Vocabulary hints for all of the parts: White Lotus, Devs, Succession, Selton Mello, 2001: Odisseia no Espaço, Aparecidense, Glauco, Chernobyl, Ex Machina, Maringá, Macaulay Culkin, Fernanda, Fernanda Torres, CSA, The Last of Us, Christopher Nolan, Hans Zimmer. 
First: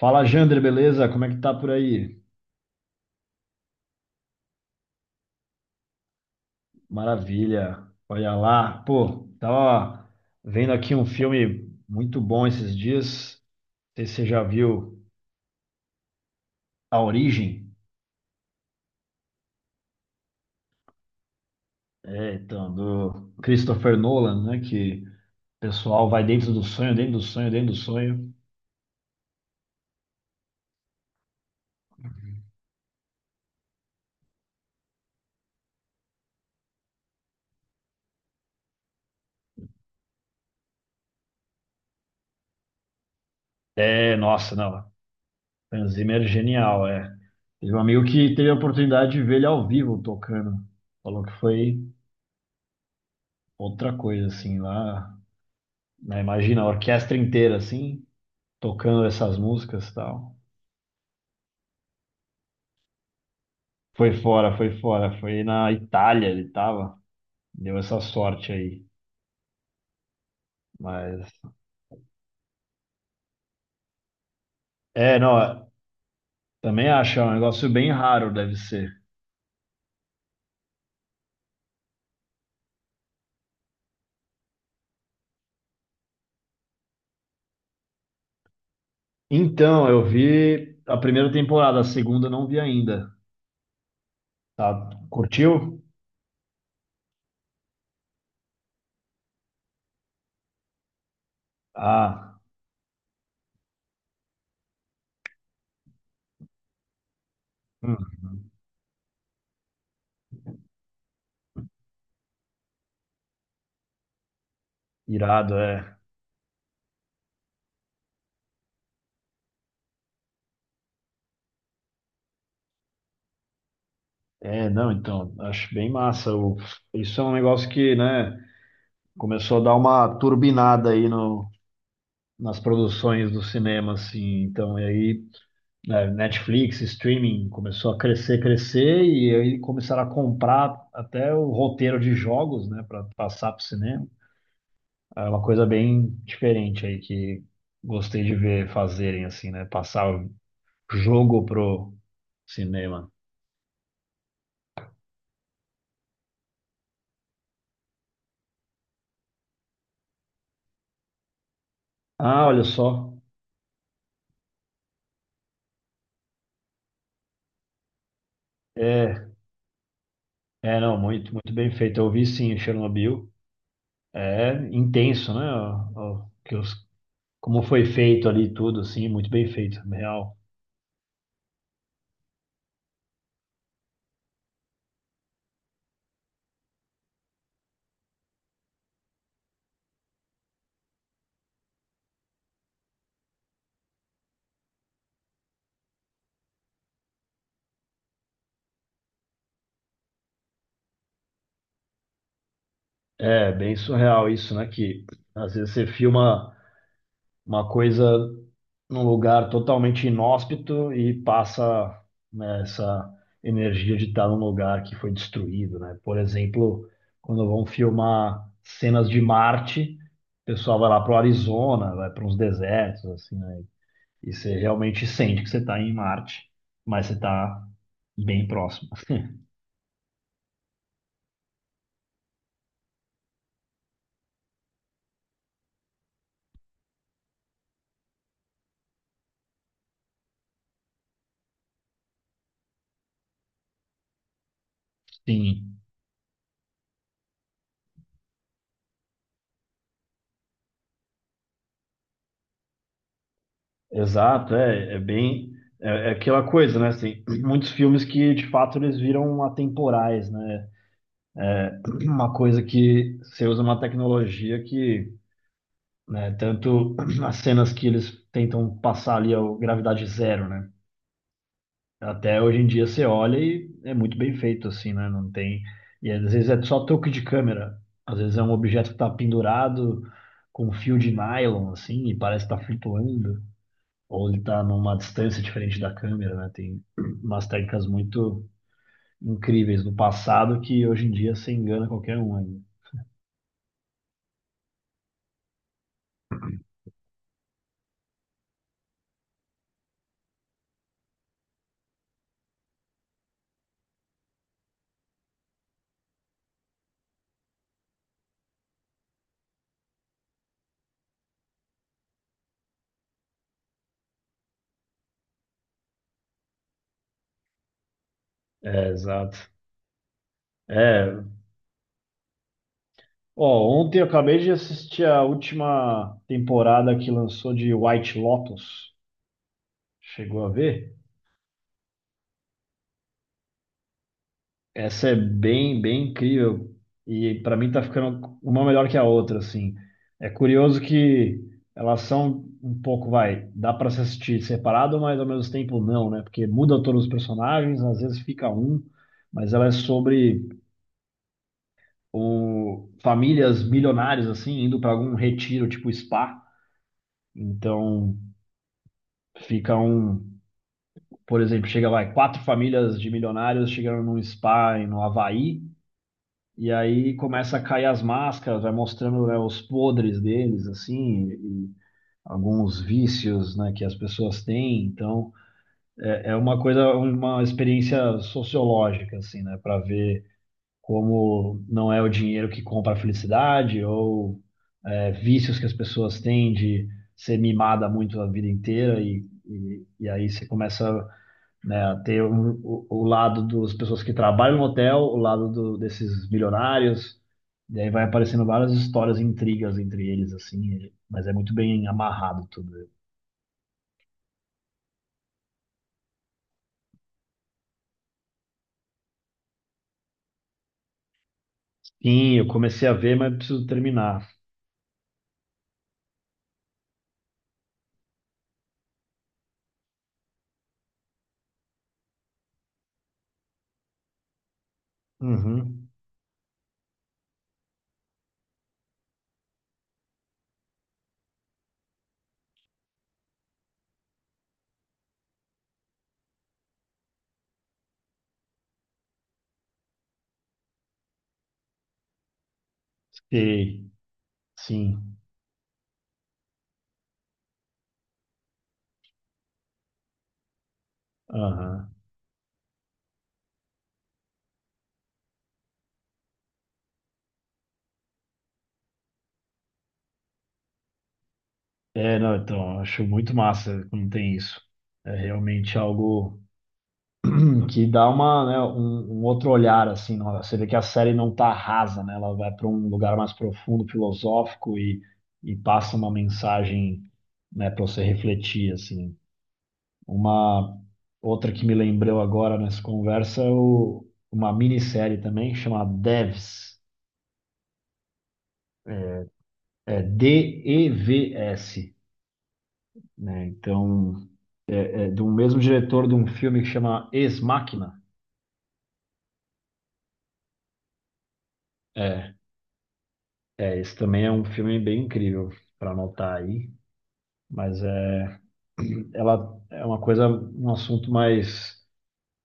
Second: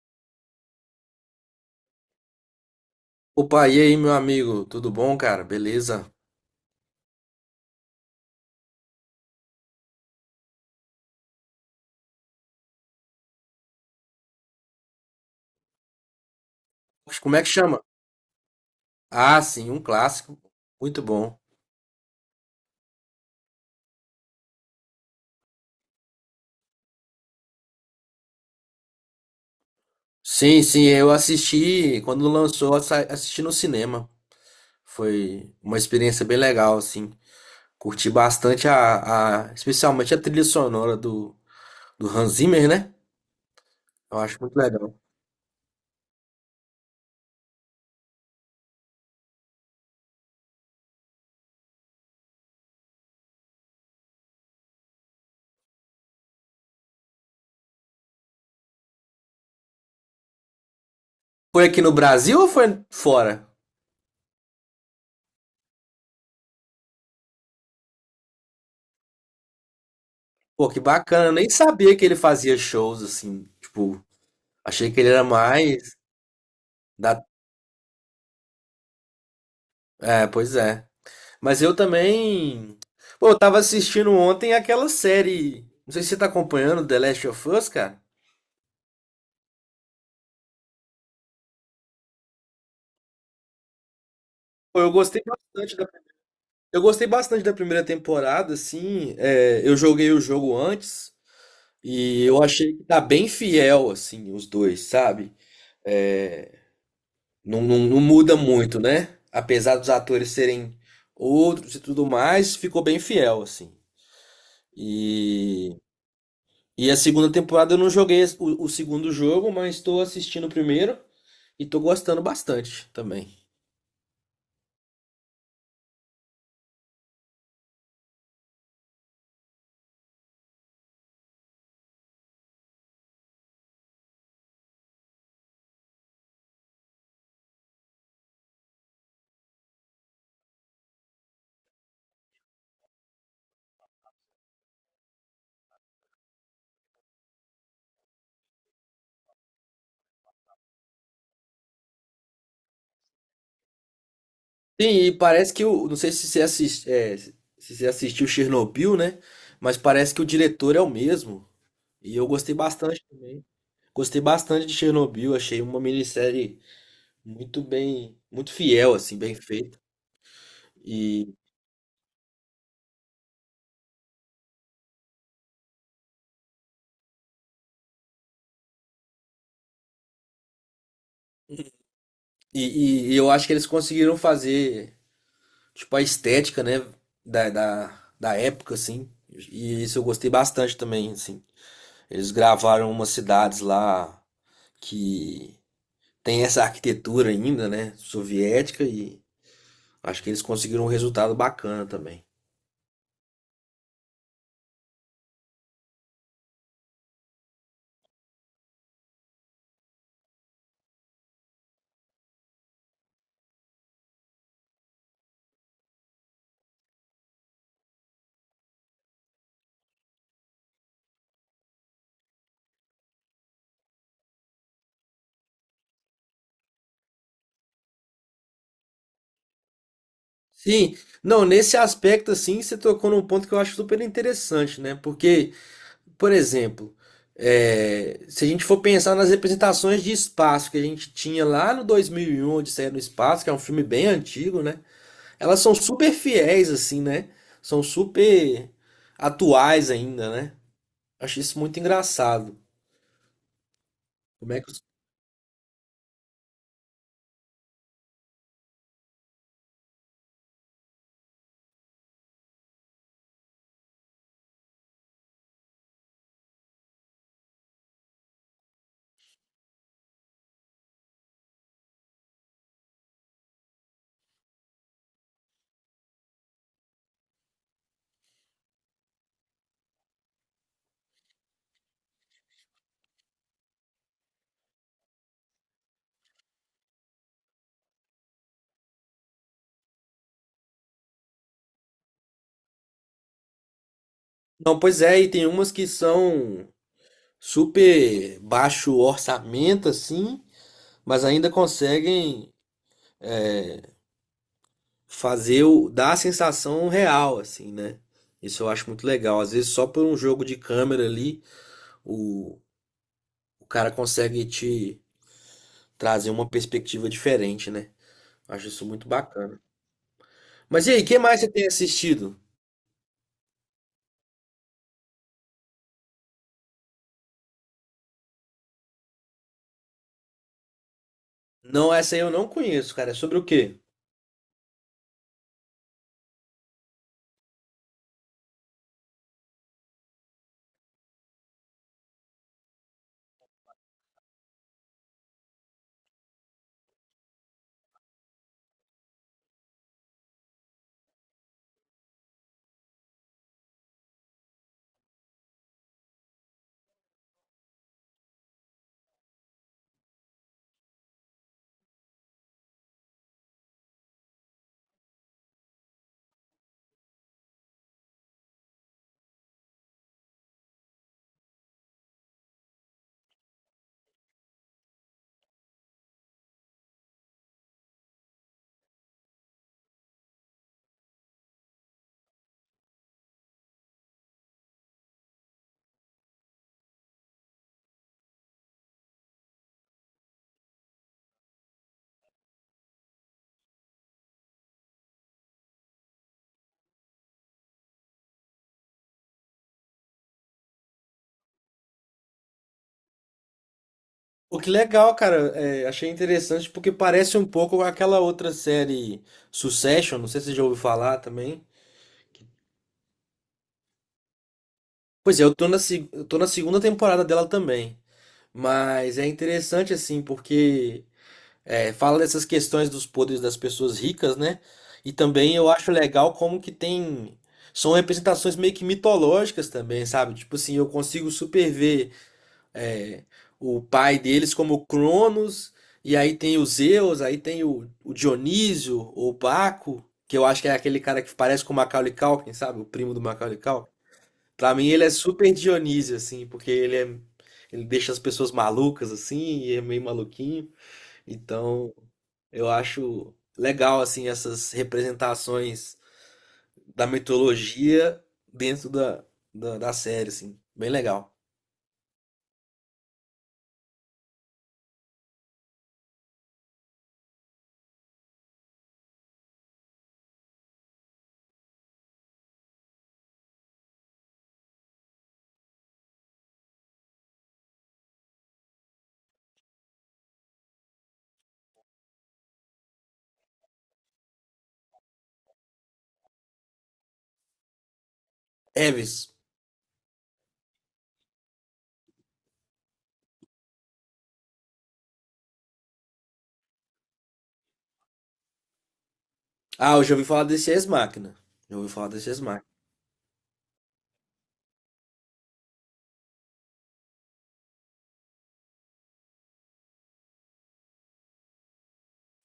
Fala, Jander, beleza? Como é que tá por aí? Opa, e aí, meu amigo? Tudo bom, cara? Beleza? Maravilha. Olha lá. Pô, tava vendo aqui um filme muito bom esses dias. Não sei se você já viu A Mas como é que Origem, chama? Ah, sim, um clássico. Muito bom. é, então, do Christopher Nolan, né? Que o pessoal vai dentro do sonho, dentro do sonho, dentro do sonho. Sim, eu assisti quando lançou, assisti no cinema. Foi uma experiência bem legal, assim. Curti bastante especialmente a trilha sonora do Hans Zimmer, né? É, Eu acho muito nossa, não. legal. Hans Zimmer é genial, é. Teve um amigo que teve a oportunidade de ver ele ao vivo tocando. Falou que foi outra coisa, assim, lá, né. Imagina, a orquestra inteira, assim, tocando essas músicas e tal. Foi aqui no Brasil ou foi fora? Foi fora, foi fora, foi na Itália ele tava, deu essa sorte aí, Pô, que bacana. mas Eu nem sabia que ele fazia shows, assim. Tipo, achei que ele é, era não, mais também acho, é da... um negócio bem raro, deve ser. É, pois é. Mas eu também. Pô, eu tava assistindo ontem aquela série. Não sei se você tá acompanhando The Last of Us, cara. Então, eu vi a primeira temporada, a segunda eu não vi ainda, Pô, tá? Curtiu? Eu gostei bastante da primeira temporada, assim. É, eu joguei o jogo antes e Ah, eu achei que tá bem fiel, assim, os dois, sabe? É, não, não, não hum, muda muito, né? Apesar dos atores serem outros e tudo mais, ficou bem fiel, assim. irado, E é. E a segunda temporada eu não joguei o segundo jogo, mas estou assistindo o primeiro e estou gostando bastante também. É, não, então, acho bem massa. Isso é um negócio que, né, começou a dar uma turbinada aí no, nas produções do cinema, assim, então, e aí é, Netflix, streaming começou a crescer, crescer, e aí começaram a comprar até o roteiro de jogos, né, para passar para o cinema. É uma coisa bem diferente aí que gostei de ver fazerem assim, né, passar o jogo pro cinema. Sim, e parece que o. Não sei se você assist, é, se você assistiu Chernobyl, né? Mas parece que o diretor é o mesmo. E eu Ah, gostei olha bastante só. também. Gostei bastante de Chernobyl, achei uma minissérie muito fiel, assim, É, bem feita. é não, muito, E, muito bem feito. Eu vi sim Chernobyl. É intenso, né? Como foi feito ali tudo, assim, muito bem feito, real. E eu acho que eles conseguiram fazer. Tipo, a estética, né? Da época, assim. E isso eu gostei bastante também, assim. Eles gravaram umas cidades lá que tem essa arquitetura ainda, né? Soviética, e acho que eles conseguiram um resultado bacana também. É bem surreal isso, né? Que às vezes você filma uma coisa num lugar totalmente inóspito e passa, né, essa energia de estar num lugar que foi destruído, né? Por exemplo, quando vão filmar cenas de Marte, o pessoal vai lá para o Arizona, vai para uns desertos, assim, né? E você realmente sente que você está em Marte, mas você está bem próximo. Sim, não, nesse aspecto, assim, você tocou num ponto que eu acho super interessante, né? Porque, por exemplo, se a gente for pensar nas representações de espaço que a gente tinha lá no 2001, Odisseia no Espaço, que é um filme bem antigo, né? Elas são Sim. super fiéis, assim, né? São super atuais ainda, né? Acho isso muito engraçado. Como Exato, é que... os- é bem. É aquela coisa, né? Assim, muitos filmes que de fato eles viram atemporais, né? Uma coisa que você usa uma tecnologia que, né, tanto as cenas que eles tentam passar ali a gravidade zero, né? Até hoje em dia você olha e é muito bem feito, assim, né? Não tem. E às vezes é só toque de câmera. Às vezes é um objeto que está pendurado com um fio de nylon, assim, e parece estar flutuando, ou ele está numa distância diferente da câmera, né? Tem umas técnicas muito incríveis do passado que hoje em dia você engana qualquer um ainda. Não, pois é, e tem umas que são super baixo orçamento, assim, mas ainda conseguem fazer o... dar a sensação real, assim, né? Isso eu acho muito legal. Às vezes, só por um jogo de câmera ali, o, o cara consegue te trazer uma perspectiva diferente, né? Acho isso É, muito exato. bacana. Mas e aí, o que É. mais você tem assistido? Ó, ontem eu acabei de assistir a última temporada que lançou de White Lotus. Chegou a ver? Não, essa aí eu não conheço, cara. É sobre o quê? Essa é bem, bem incrível e para mim tá ficando uma melhor que a outra, assim. É curioso que elas são um pouco, vai, dá para se assistir separado, mas ao mesmo tempo não, né? Porque muda todos os personagens, às vezes fica um, mas ela é sobre famílias milionárias assim indo para algum retiro, tipo spa. Então fica um, por exemplo, chega vai quatro famílias de milionários chegando num spa no Havaí. E aí começa a cair as máscaras, vai mostrando, né, os podres deles, assim, e alguns vícios, né, que as pessoas têm. Então, é uma coisa, uma experiência sociológica, assim, né, para ver como não é o dinheiro que compra a felicidade ou é, vícios que as pessoas têm de ser mimada muito a vida inteira e aí você começa, né, ter o lado das pessoas que trabalham no hotel, o lado desses milionários, e aí vai aparecendo várias histórias, intrigas entre eles, assim, mas é muito bem amarrado tudo. O que legal, cara. É, achei interessante porque parece um pouco aquela outra série Succession. Não sei se você já ouviu falar também. Sim, eu comecei a ver, mas preciso terminar. Pois é, eu tô na, se- eu tô na segunda temporada dela também. Mas é interessante, assim, porque fala dessas questões dos poderes das pessoas ricas, né? E também eu Uhum. acho legal como que tem. São representações meio que mitológicas também, sabe? Tipo assim, eu consigo superver é, o pai deles como Cronos, e aí tem o Zeus, aí tem o Dionísio, ou Baco, que eu acho que é aquele cara que parece com o Macaulay Culkin, sabe? O primo do Macaulay Sei, Culkin. Pra mim ele é sim. super Dionísio, assim, porque ele deixa as pessoas malucas, assim, e é meio maluquinho. Aham. Então eu acho legal, assim, essas representações da mitologia dentro da série, assim. Bem legal. É, não, então, acho muito massa quando tem isso. É realmente algo que dá uma, né, um outro olhar assim. Você vê que a série não tá rasa, né? Ela vai para um lugar mais profundo, filosófico e passa uma mensagem, né, para você refletir assim. Uma outra que me lembrou agora nessa conversa é uma minissérie também chamada Devs, Eves, é DEVS, né? Então, é do mesmo diretor de um filme que chama Ex Machina. ah, eu já ouvi falar desse Ex Machina. Já ouvi falar desse É, Ex Machina. é, esse também é um filme bem incrível para anotar aí. Mas é, ela é uma coisa, um assunto mais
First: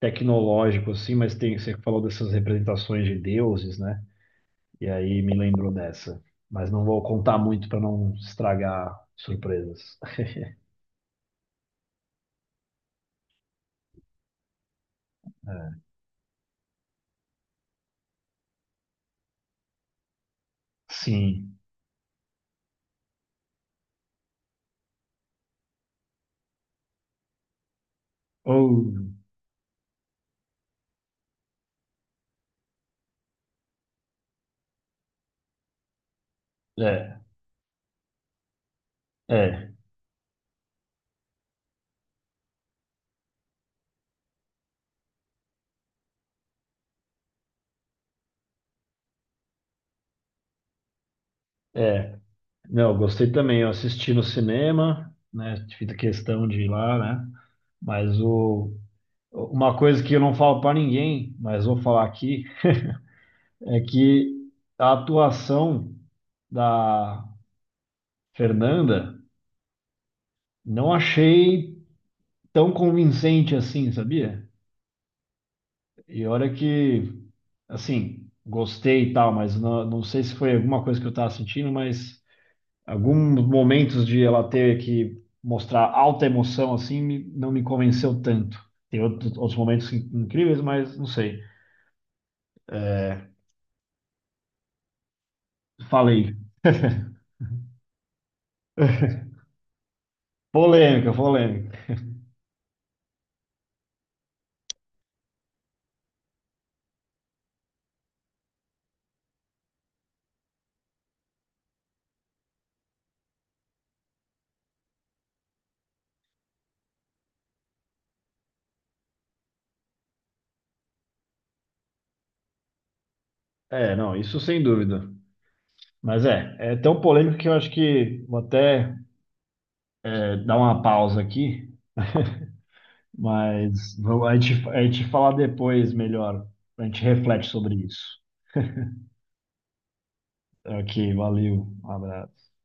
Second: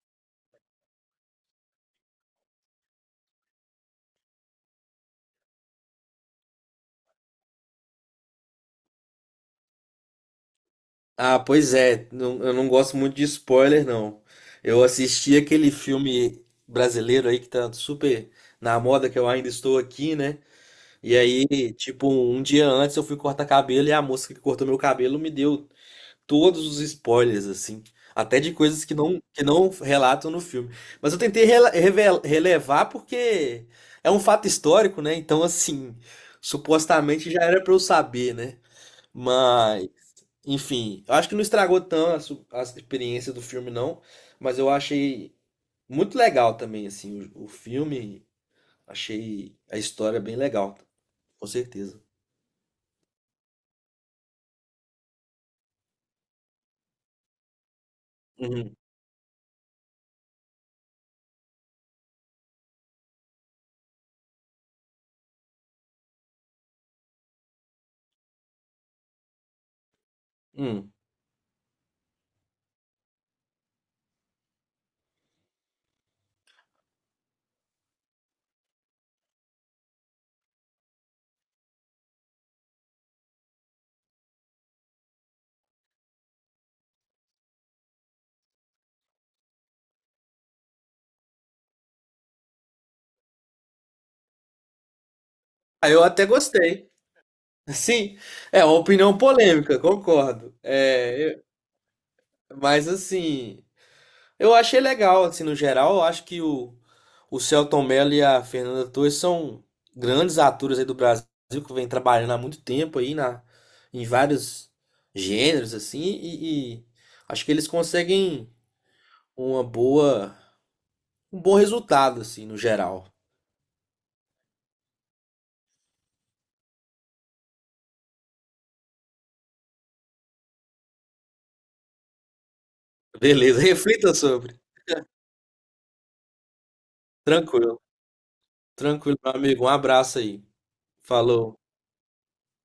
tecnológico, assim, mas tem, você falou dessas representações de deuses, né? E aí me lembrou dessa. Mas não vou contar muito para não estragar surpresas. Ah, pois é. Eu não gosto muito de spoiler, não. Eu assisti aquele filme brasileiro aí que tá super na moda, que eu ainda estou aqui, né? E Sim. aí, tipo, um dia antes eu fui cortar cabelo e a moça que cortou meu cabelo me deu todos os spoilers, assim. Até de coisas Ou, que não relatam no filme. Mas eu tentei relevar porque é um fato histórico, né? Então, assim, é, supostamente já era pra eu saber, né? é, Mas, enfim, eu acho que não estragou tão a experiência do filme, não. Mas eu achei muito legal também, assim, o filme. Achei a história bem legal, com certeza. é. Não, eu gostei também. Eu assisti no cinema, né? Fiz questão de ir lá, né? Mas o, Uhum. uma coisa que eu não falo para ninguém, mas vou falar aqui, é que a atuação da Fernanda, não Hum. achei tão convincente assim, sabia? E olha que, assim, gostei e tal, mas não, não sei se foi alguma coisa que eu tava sentindo, mas alguns momentos de ela ter que mostrar alta emoção assim não me convenceu tanto. Tem outros, momentos incríveis, mas não sei. É, Ah, eu até falei. gostei. Sim, é uma opinião polêmica, concordo. Polêmica, polêmica. Mas assim, eu achei legal, assim, no geral, eu acho que o Selton Mello e a Fernanda Torres são grandes atores aí do Brasil que vem trabalhando há muito tempo aí na, em vários gêneros, assim, e acho que eles conseguem uma boa, um bom resultado, assim, no geral. É, não, isso sem dúvida. Mas é, é tão polêmico que eu acho que vou até é, dar uma pausa aqui, Beleza, mas reflita vamos, a sobre. gente, a gente fala depois melhor. A gente reflete sobre Tranquilo, isso. tranquilo, meu amigo. Um abraço aí. Ok, Falou. valeu. Um abraço.